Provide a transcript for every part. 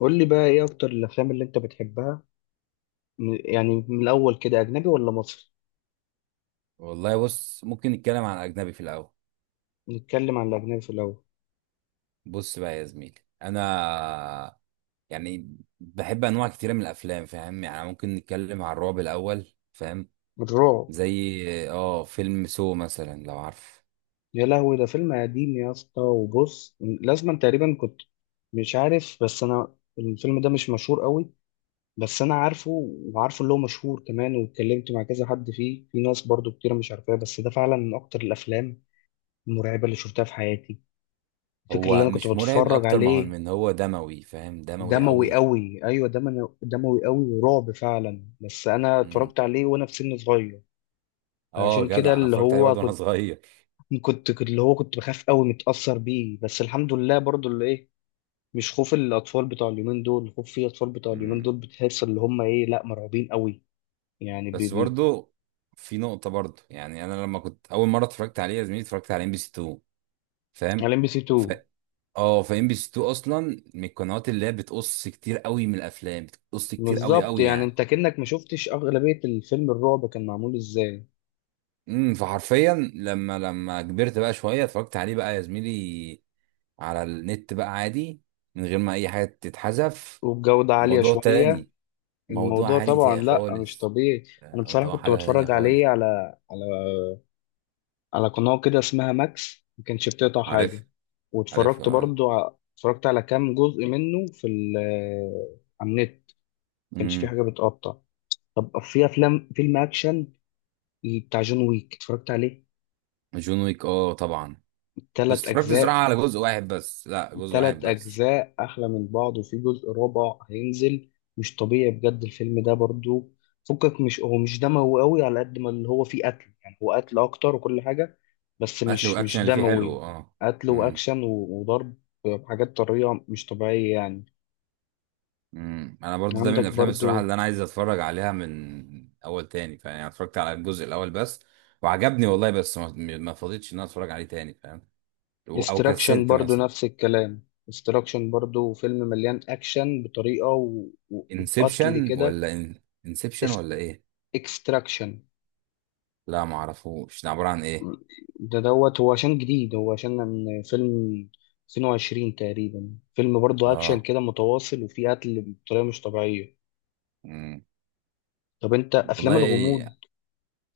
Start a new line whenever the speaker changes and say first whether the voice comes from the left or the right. left: قول لي بقى ايه اكتر الافلام اللي انت بتحبها؟ يعني من الاول كده اجنبي ولا مصري؟
right: والله بص، ممكن نتكلم عن اجنبي في الاول.
left: نتكلم عن الاجنبي في الاول.
right: بص بقى يا زميلي، انا يعني بحب انواع كتيره من الافلام. فاهم؟ يعني ممكن نتكلم عن الرعب الاول. فاهم؟
left: الرعب؟
right: زي اه فيلم سو مثلا، لو عارف.
left: يا لهوي ده فيلم قديم يا اسطى، وبص لازما تقريبا كنت مش عارف، بس انا الفيلم ده مش مشهور قوي، بس انا عارفه، وعارفه اللي هو مشهور كمان، واتكلمت مع كذا حد فيه، في ناس برضو كتير مش عارفاه، بس ده فعلا من اكتر الافلام المرعبه اللي شفتها في حياتي. فكرة اللي
right: هو
left: انا كنت
right: مش مرعب
left: بتفرج
right: اكتر ما هو،
left: عليه،
right: من هو دموي. فاهم؟ دموي
left: دموي
right: قوي.
left: قوي، ايوه دموي قوي ورعب فعلا، بس انا
right: امم
left: اتفرجت عليه وانا في سن صغير.
right: اه
left: فعشان كده
right: جدع، انا
left: اللي
right: اتفرجت عليه
left: هو
right: برضه وانا صغير.
left: اللي هو كنت بخاف قوي، متأثر بيه، بس الحمد لله برضو اللي ايه، مش خوف الاطفال بتوع اليومين دول. خوف في اطفال بتوع اليومين دول
right: امم
left: بتحس اللي هم ايه، لا مرعوبين قوي. يعني بي
right: بس
left: بي
right: برضه، في نقطه برضه. يعني انا لما كنت اول مره اتفرجت عليه يا زميلي، اتفرجت على MBC 2، فاهم.
left: على ام بي سي
right: ف...
left: 2.
right: اه فام بي سي 2 اصلا من القنوات اللي هي بتقص كتير قوي من الافلام، بتقص كتير قوي
left: بالظبط،
right: قوي
left: يعني
right: يعني.
left: انت كأنك ما شفتش اغلبية الفيلم الرعب كان معمول ازاي.
right: فحرفيا لما كبرت بقى شويه، اتفرجت عليه بقى يا زميلي على النت بقى عادي، من غير ما اي حاجه تتحذف.
left: والجودة عالية
right: موضوع
left: شوية.
right: تاني،
left: الموضوع طبعا لا، مش
right: خالص.
left: طبيعي. انا بصراحة
right: موضوع
left: كنت
right: حاجه تانية
left: بتفرج
right: خالص.
left: عليه على على قناة كده اسمها ماكس، ما كانش بتقطع
right: عارف.
left: حاجة.
right: عارف
left: واتفرجت
right: اه.
left: برضو اتفرجت على كام جزء منه في ال آه، على النت، ما كانش في
right: امم.
left: حاجة بتقطع. طب في أفلام، فيلم أكشن بتاع جون ويك اتفرجت عليه.
right: جون ويك، اه طبعا. بس
left: تلات
right: اتفرجت
left: أجزاء،
right: زراعه على جزء واحد بس. لا، جزء واحد
left: تلات
right: بس.
left: أجزاء أحلى من بعض، وفي جزء رابع هينزل. مش طبيعي بجد الفيلم ده برضو. فكك، مش هو مش دموي قوي، على قد ما اللي هو فيه قتل، يعني هو قتل أكتر وكل حاجة، بس
right: قتل،
left: مش
right: والاكشن
left: مش
right: اللي فيه حلو،
left: دموي.
right: اه.
left: قتل
right: إمم.
left: وأكشن و- وضرب بحاجات طرية مش طبيعية يعني.
right: امم، انا برضو ده من
left: عندك
right: الافلام الصراحه
left: برضو
right: اللي انا عايز اتفرج عليها من اول تاني. فاهم؟ يعني اتفرجت على الجزء الاول بس وعجبني والله، بس ما فضيتش ان انا اتفرج عليه تاني. فاهم؟ او أو
left: استراكشن،
right: كسلت
left: برضو
right: مثلا.
left: نفس الكلام، استراكشن برضو فيلم مليان أكشن بطريقة وقتل كده.
right: انسبشن ولا ايه؟
left: اكستراكشن
right: لا، ما اعرفوش ده عباره عن ايه.
left: ده دوت، هو عشان جديد، هو عشان من فيلم 22 تقريبا، فيلم برضه أكشن
right: اه.
left: كده متواصل، وفيه قتل بطريقة مش طبيعية.
right: امم.
left: طب أنت أفلام الغموض،
right: والله.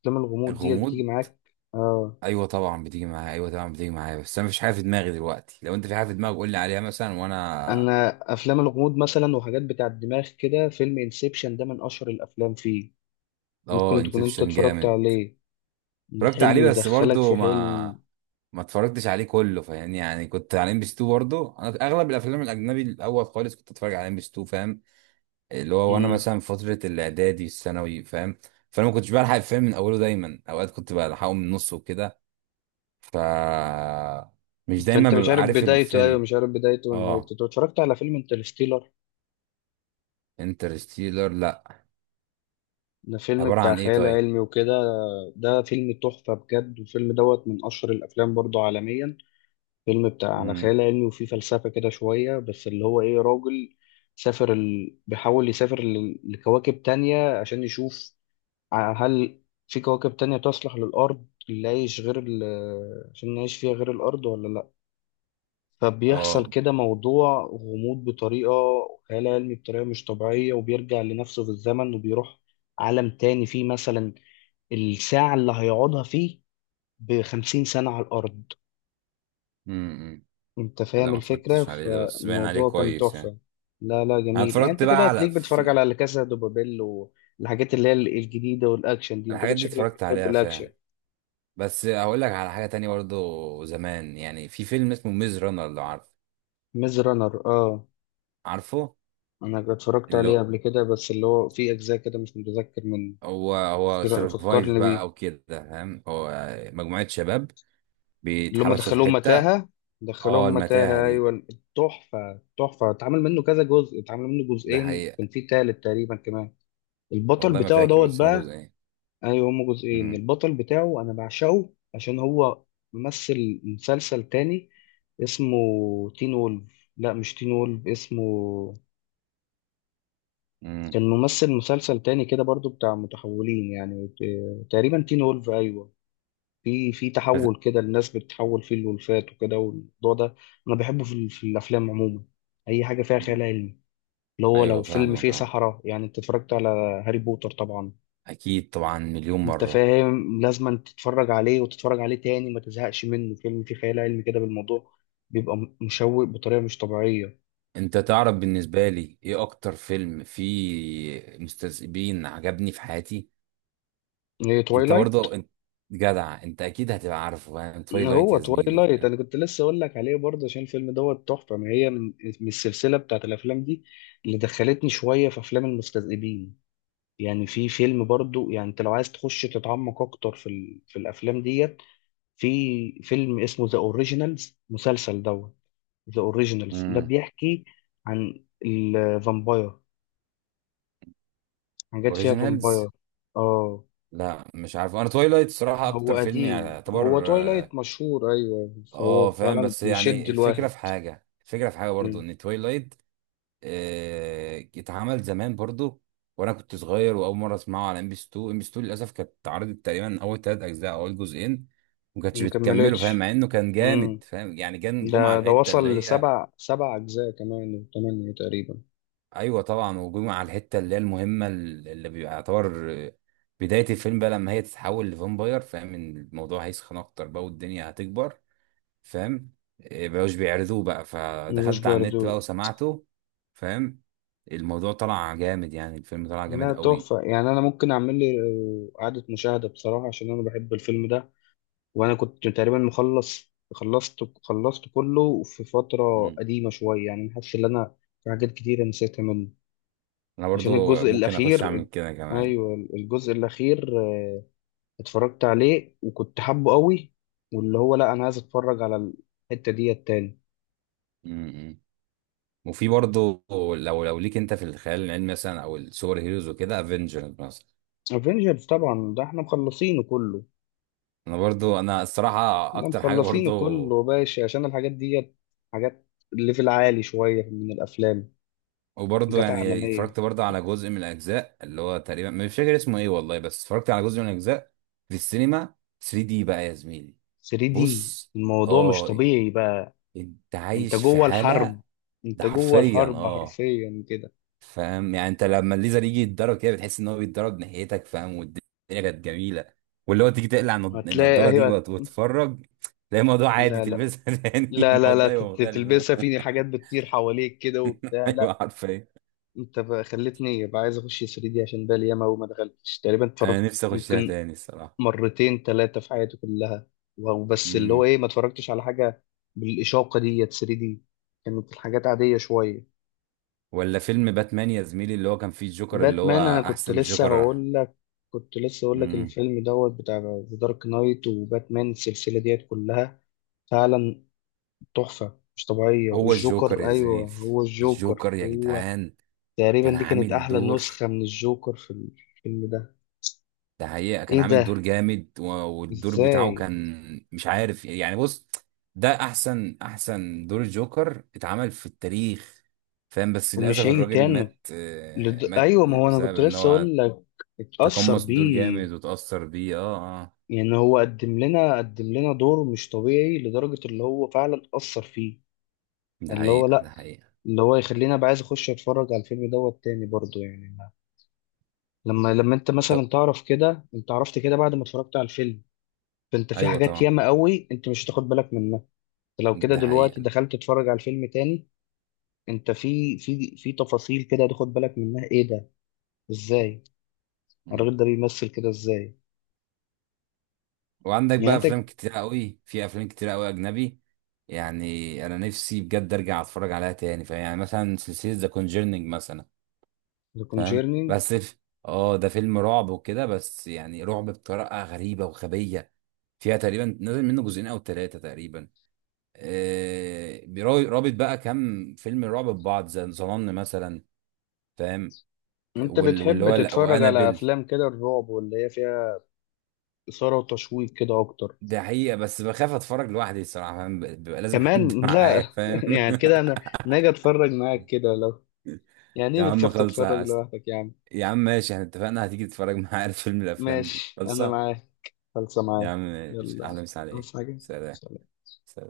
left: أفلام الغموض ديت بتيجي
right: الغموض؟
left: معاك؟ آه.
right: ايوه طبعا بتيجي معايا، ايوه طبعا بتيجي معايا، بس انا مفيش حاجه في دماغي دلوقتي. لو انت في حاجه في دماغك قول لي عليها مثلا، وانا...
left: أنا أفلام الغموض مثلا وحاجات بتاع الدماغ كده، فيلم انسبشن ده من أشهر الأفلام فيه.
right: اه
left: ممكن تكون أنت
right: انسبشن
left: اتفرجت
right: جامد.
left: عليه.
right: اتفرجت
left: حلم
right: عليه بس
left: يدخلك
right: برضو
left: في
right: ما
left: حلم.
right: ما اتفرجتش عليه كله. فاهمني؟ يعني كنت على ام بي 2 برضه. انا اغلب الافلام الاجنبي الاول خالص كنت اتفرج على ام بي 2. فاهم؟ اللي هو وانا
left: مم.
right: مثلا في فتره الاعدادي الثانوي. فاهم؟ فانا ما كنتش بلحق الفيلم من اوله دايما، اوقات كنت بلحقه من نصه وكده، ف مش دايما
left: فأنت مش
right: ببقى
left: عارف
right: عارف
left: بدايته، أيوه
right: الفيلم.
left: مش عارف بدايته
right: اه.
left: ونهايته. طب اتفرجت على فيلم انترستيلر؟
right: انترستيلر، لا.
left: ده فيلم
right: عباره
left: بتاع
right: عن ايه
left: خيال
right: طيب؟
left: علمي وكده. ده فيلم تحفة بجد، والفيلم دوت من أشهر الأفلام برضو عالميا. فيلم بتاع على
right: امم.
left: خيال علمي، وفيه فلسفة كده شوية، بس اللي هو إيه، راجل سافر ال... بيحاول يسافر ل... لكواكب تانية عشان يشوف هل في كواكب تانية تصلح للأرض اللي عايش غير ال... عشان نعيش فيها غير الأرض ولا لأ. فبيحصل
right: اه.
left: كده موضوع غموض بطريقة خيال علمي بطريقة مش طبيعية، وبيرجع لنفسه في الزمن، وبيروح عالم تاني فيه مثلا الساعة اللي هيقعدها فيه بخمسين سنة على الأرض.
right: امم.
left: أنت
right: لا
left: فاهم
right: ما
left: الفكرة،
right: اتفرجتش عليه ده، بس باين عليه
left: فالموضوع كان
right: كويس يعني.
left: تحفة. لا لا،
right: انا
left: جميل. يعني
right: اتفرجت
left: أنت كده
right: بقى على
left: هتلاقيك بتتفرج
right: في
left: على لا كاسا دو بابيل والحاجات اللي هي الجديدة والأكشن دي، أنت كده
right: الحاجات دي
left: شكلك
right: اتفرجت
left: بتحب
right: عليها
left: الأكشن.
right: فعلا. بس هقول لك على حاجة تانية برضو زمان، يعني في فيلم اسمه ميز رانر لو عارف.
left: ميز رانر، أه.
right: عارفه.
left: أنا اتفرجت
right: اللي
left: عليه قبل كده، بس اللي هو في أجزاء كده مش متذكر من.
right: هو هو سرفايف
left: فكرني
right: بقى
left: بيه.
right: او كده، فاهم. هو مجموعة شباب
left: اللي هم
right: بيتحبسوا في
left: دخلوهم
right: حتة.
left: متاهة.
right: اه،
left: دخلوهم
right: المتاهة
left: متاهة
right: دي.
left: أيوة. تحفة، تحفة. اتعمل منه كذا جزء، اتعمل منه
right: ده
left: جزئين،
right: حقيقة.
left: كان في تالت تقريبا كمان. البطل
right: والله ما
left: بتاعه
right: فاكر،
left: دوت
right: بس هما
left: بقى.
right: جزئين.
left: ايوه هما جزئين.
right: امم.
left: البطل بتاعه انا بعشقه عشان هو ممثل مسلسل تاني اسمه تين وولف. لا، مش تين وولف اسمه،
right: امم.
left: كان ممثل مسلسل تاني كده برضو بتاع متحولين، يعني تقريبا تين وولف، ايوه. في
right: بس-
left: تحول كده، الناس بتتحول فيه الولفات وكده والموضوع ده. انا بحبه في، في الافلام عموما. اي حاجه فيها خيال علمي، اللي هو لو
right: ايوه
left: فيلم
right: فاهمك
left: فيه
right: اه.
left: سحرة. يعني انت اتفرجت على هاري بوتر طبعا.
right: اكيد طبعا، مليون
left: انت
right: مرة
left: فاهم لازم تتفرج عليه وتتفرج عليه تاني، ما تزهقش منه. فيلم فيه خيال علمي كده بالموضوع بيبقى مشوق بطريقه مش طبيعيه.
right: انت تعرف بالنسبة لي ايه اكتر فيلم فيه مستذئبين عجبني في حياتي؟
left: ايه،
right: انت
left: تويلايت؟
right: برضه انت جدع، انت اكيد هتبقى عارفه، فاهم؟ تويلايت
left: هو
right: يا زميلي.
left: تويلايت انا كنت لسه اقول لك عليه برضه، عشان الفيلم دوت تحفه، ما هي من من السلسله بتاعت الافلام دي، اللي دخلتني شويه في افلام المستذئبين. يعني في فيلم برضه، يعني انت لو عايز تخش تتعمق اكتر في ال... في الافلام ديت، في فيلم اسمه ذا اوريجينالز، مسلسل دوت. ذا اوريجينالز ده
right: امم.
left: بيحكي عن الفامباير، حاجات فيها
right: اوريجينالز،
left: فامباير. اه،
right: لا مش عارف. انا تويلايت صراحة
left: هو
right: اكتر فيلم يعني
left: قديم، هو
right: يعتبر،
left: تويلايت
right: اه.
left: مشهور، ايوه، فهو
right: فاهم،
left: فعلا
right: بس
left: بيشد
right: يعني الفكرة
left: الواحد.
right: في حاجة، الفكرة في حاجة برضو
left: مم.
right: ان تويلايت اتعمل زمان برضو وانا كنت صغير. واول مرة اسمعه على ام بي 2. ام بي 2 للاسف كانت اتعرضت تقريبا اول ثلاث اجزاء او اول جزئين، ما كانتش بتكمله. فاهم؟
left: مكملتش.
right: مع انه كان
left: مم.
right: جامد. فاهم يعني، كان جمعة
left: ده
right: الحتة اللي
left: وصل
right: هي.
left: لسبع، سبع اجزاء كمان وثمانية تقريبا.
right: ايوه طبعا، وجمع على الحته اللي هي المهمه، اللي بيبقى يعتبر بدايه الفيلم بقى، لما هي تتحول لفامباير. فاهم ان الموضوع هيسخن اكتر بقى والدنيا هتكبر. فاهم؟ بقوش بيعرضوه بقى،
left: مش
right: فدخلت على النت بقى
left: بيردو.
right: وسمعته. فاهم؟ الموضوع طلع جامد، يعني الفيلم طلع جامد
left: لا
right: قوي.
left: تحفة، يعني أنا ممكن أعمل لي إعادة مشاهدة بصراحة، عشان أنا بحب الفيلم ده. وانا كنت تقريبا مخلص، خلصت كله في فترة
right: مم.
left: قديمة شوية، يعني حاسس ان انا في حاجات كتيرة نسيتها منه.
right: انا
left: عشان
right: برضو
left: الجزء
right: ممكن اخش اعمل
left: الاخير.
right: كده كمان.
left: ايوه الجزء الاخير اتفرجت عليه وكنت حابه قوي، واللي هو لا انا عايز اتفرج على الحتة دي التاني.
right: م-م. وفي برضو، لو ليك انت في الخيال العلمي مثلا او السوبر هيروز وكده، افنجرز مثلا.
left: افنجرز طبعا، ده احنا مخلصينه كله.
right: انا برضو انا الصراحه
left: احنا
right: اكتر حاجه
left: مخلصينه
right: برضو.
left: كله يا باشا، عشان الحاجات دي حاجات ليفل عالي شوية من الافلام،
right: وبرضه
left: حاجات
right: يعني
left: عالمية.
right: اتفرجت برضه على جزء من الاجزاء اللي هو، تقريبا مش فاكر اسمه ايه والله، بس اتفرجت على جزء من الاجزاء في السينما 3D بقى يا زميلي.
left: 3 دي
right: بص،
left: الموضوع مش
right: اه،
left: طبيعي بقى.
right: انت
left: انت
right: عايش في
left: جوه
right: حاله.
left: الحرب،
right: ده
left: انت جوه
right: حرفيا
left: الحرب
right: اه.
left: حرفيا كده.
right: فاهم يعني، انت لما الليزر يجي يتضرب كده، بتحس ان هو بيتضرب ناحيتك. فاهم؟ والدنيا كانت جميله. واللي هو تيجي تقلع
left: هتلاقي
right: النضاره دي
left: ايوه،
right: وتتفرج، تلاقي الموضوع عادي.
left: لا لا،
right: تلبسها تاني
left: لا لا لا،
right: الموضوع يبقى مختلف.
left: تلبسها في حاجات بتطير حواليك كده وبتاع،
right: ايوه
left: لا.
right: حرفيا.
left: انت بقى خلتني بقى عايز اخش 3 دي، عشان بقى ياما وما دخلتش، تقريبا
right: انا
left: اتفرجت
right: نفسي اخشها
left: ممكن
right: تاني الصراحه.
left: مرتين ثلاثه في حياتي كلها وبس، اللي هو ايه ما اتفرجتش على حاجه بالاشاقه ديت 3 دي، كانت الحاجات عاديه شويه.
right: ولا فيلم باتمان يا زميلي، اللي هو كان فيه الجوكر، اللي هو
left: باتمان، انا كنت
right: احسن
left: لسه
right: جوكر.
left: هقول لك، كنت لسه هقول لك
right: امم.
left: الفيلم دوت بتاع ذا دارك نايت، وباتمان السلسله ديت كلها فعلا تحفه مش طبيعيه.
right: هو الجوكر
left: والجوكر،
right: يا
left: ايوه
right: زميلي،
left: هو الجوكر
right: الجوكر يا
left: هو،
right: جدعان. كان
left: تقريبا دي كانت
right: عامل
left: احلى
right: دور.
left: نسخه من الجوكر في الفيلم ده.
right: ده حقيقة، كان
left: ايه
right: عامل دور
left: ده؟
right: جامد. والدور بتاعه
left: ازاي؟
right: كان مش عارف يعني. بص، ده احسن، دور الجوكر اتعمل في التاريخ. فاهم؟ بس للاسف
left: ومش هيجي
right: الراجل
left: تاني.
right: مات.
left: لد...
right: مات
left: ايوه ما هو انا
right: بسبب
left: كنت
right: ان
left: لسه
right: هو
left: اقول لك اتأثر
right: تقمص الدور
left: بيه.
right: جامد وتأثر بيه اه. اه.
left: يعني هو قدم لنا دور مش طبيعي لدرجة اللي هو فعلا أثر فيه،
right: ده
left: اللي هو
right: حقيقة،
left: لا،
right: ده حقيقة.
left: اللي هو يخليني ابقى عايز اخش اتفرج على الفيلم دوت تاني برضو، يعني ما-، لما انت
right: طب،
left: مثلا تعرف كده، انت عرفت كده بعد ما اتفرجت على الفيلم، فانت في
right: ايوه
left: حاجات
right: طبعا،
left: ياما قوي انت مش هتاخد بالك منها. لو كده
right: ده
left: دلوقتي
right: حقيقة.
left: دخلت تتفرج على الفيلم تاني، انت في تفاصيل كده هتاخد بالك منها. ايه ده؟ ازاي؟ الراجل ده بيمثل كده ازاي؟
right: وعندك
left: يعني
right: بقى
left: انت،
right: افلام كتير قوي، في افلام كتير قوي اجنبي، يعني انا نفسي بجد ارجع اتفرج عليها تاني. فاهم؟ يعني مثلا سلسله ذا كونجرنينج مثلا.
left: ذا
right: فاهم؟
left: كونجيرنينج،
right: اه ده فيلم رعب وكده، بس يعني رعب بطريقه غريبه وغبيه. فيها تقريبا نازل منه جزئين او ثلاثه تقريبا. رابط بقى كام فيلم رعب ببعض زي ظنن مثلا. فاهم؟
left: انت بتحب تتفرج على
right: وانابل.
left: افلام كده الرعب واللي هي فيها اثاره وتشويق كده اكتر؟
right: ده حقيقة، بس بخاف اتفرج لوحدي الصراحة. فاهم؟ بيبقى لازم حد
left: كمان لا.
right: معايا، فاهم؟
left: يعني كده انا ناجي اتفرج معاك كده لو، يعني ايه
right: يا عم
left: بتخاف تتفرج
right: خلصة.
left: لوحدك يا عم؟
right: يا عم ماشي، احنا اتفقنا هتيجي تتفرج معايا على فيلم من الافلام دي.
left: ماشي انا
right: خلصة
left: معاك، خلصة
right: يا
left: معاك.
right: عم، ماشي،
left: يلا،
right: اهلا وسهلا عليك.
left: عاوز
right: سلام.
left: حاجة؟
right: سلام.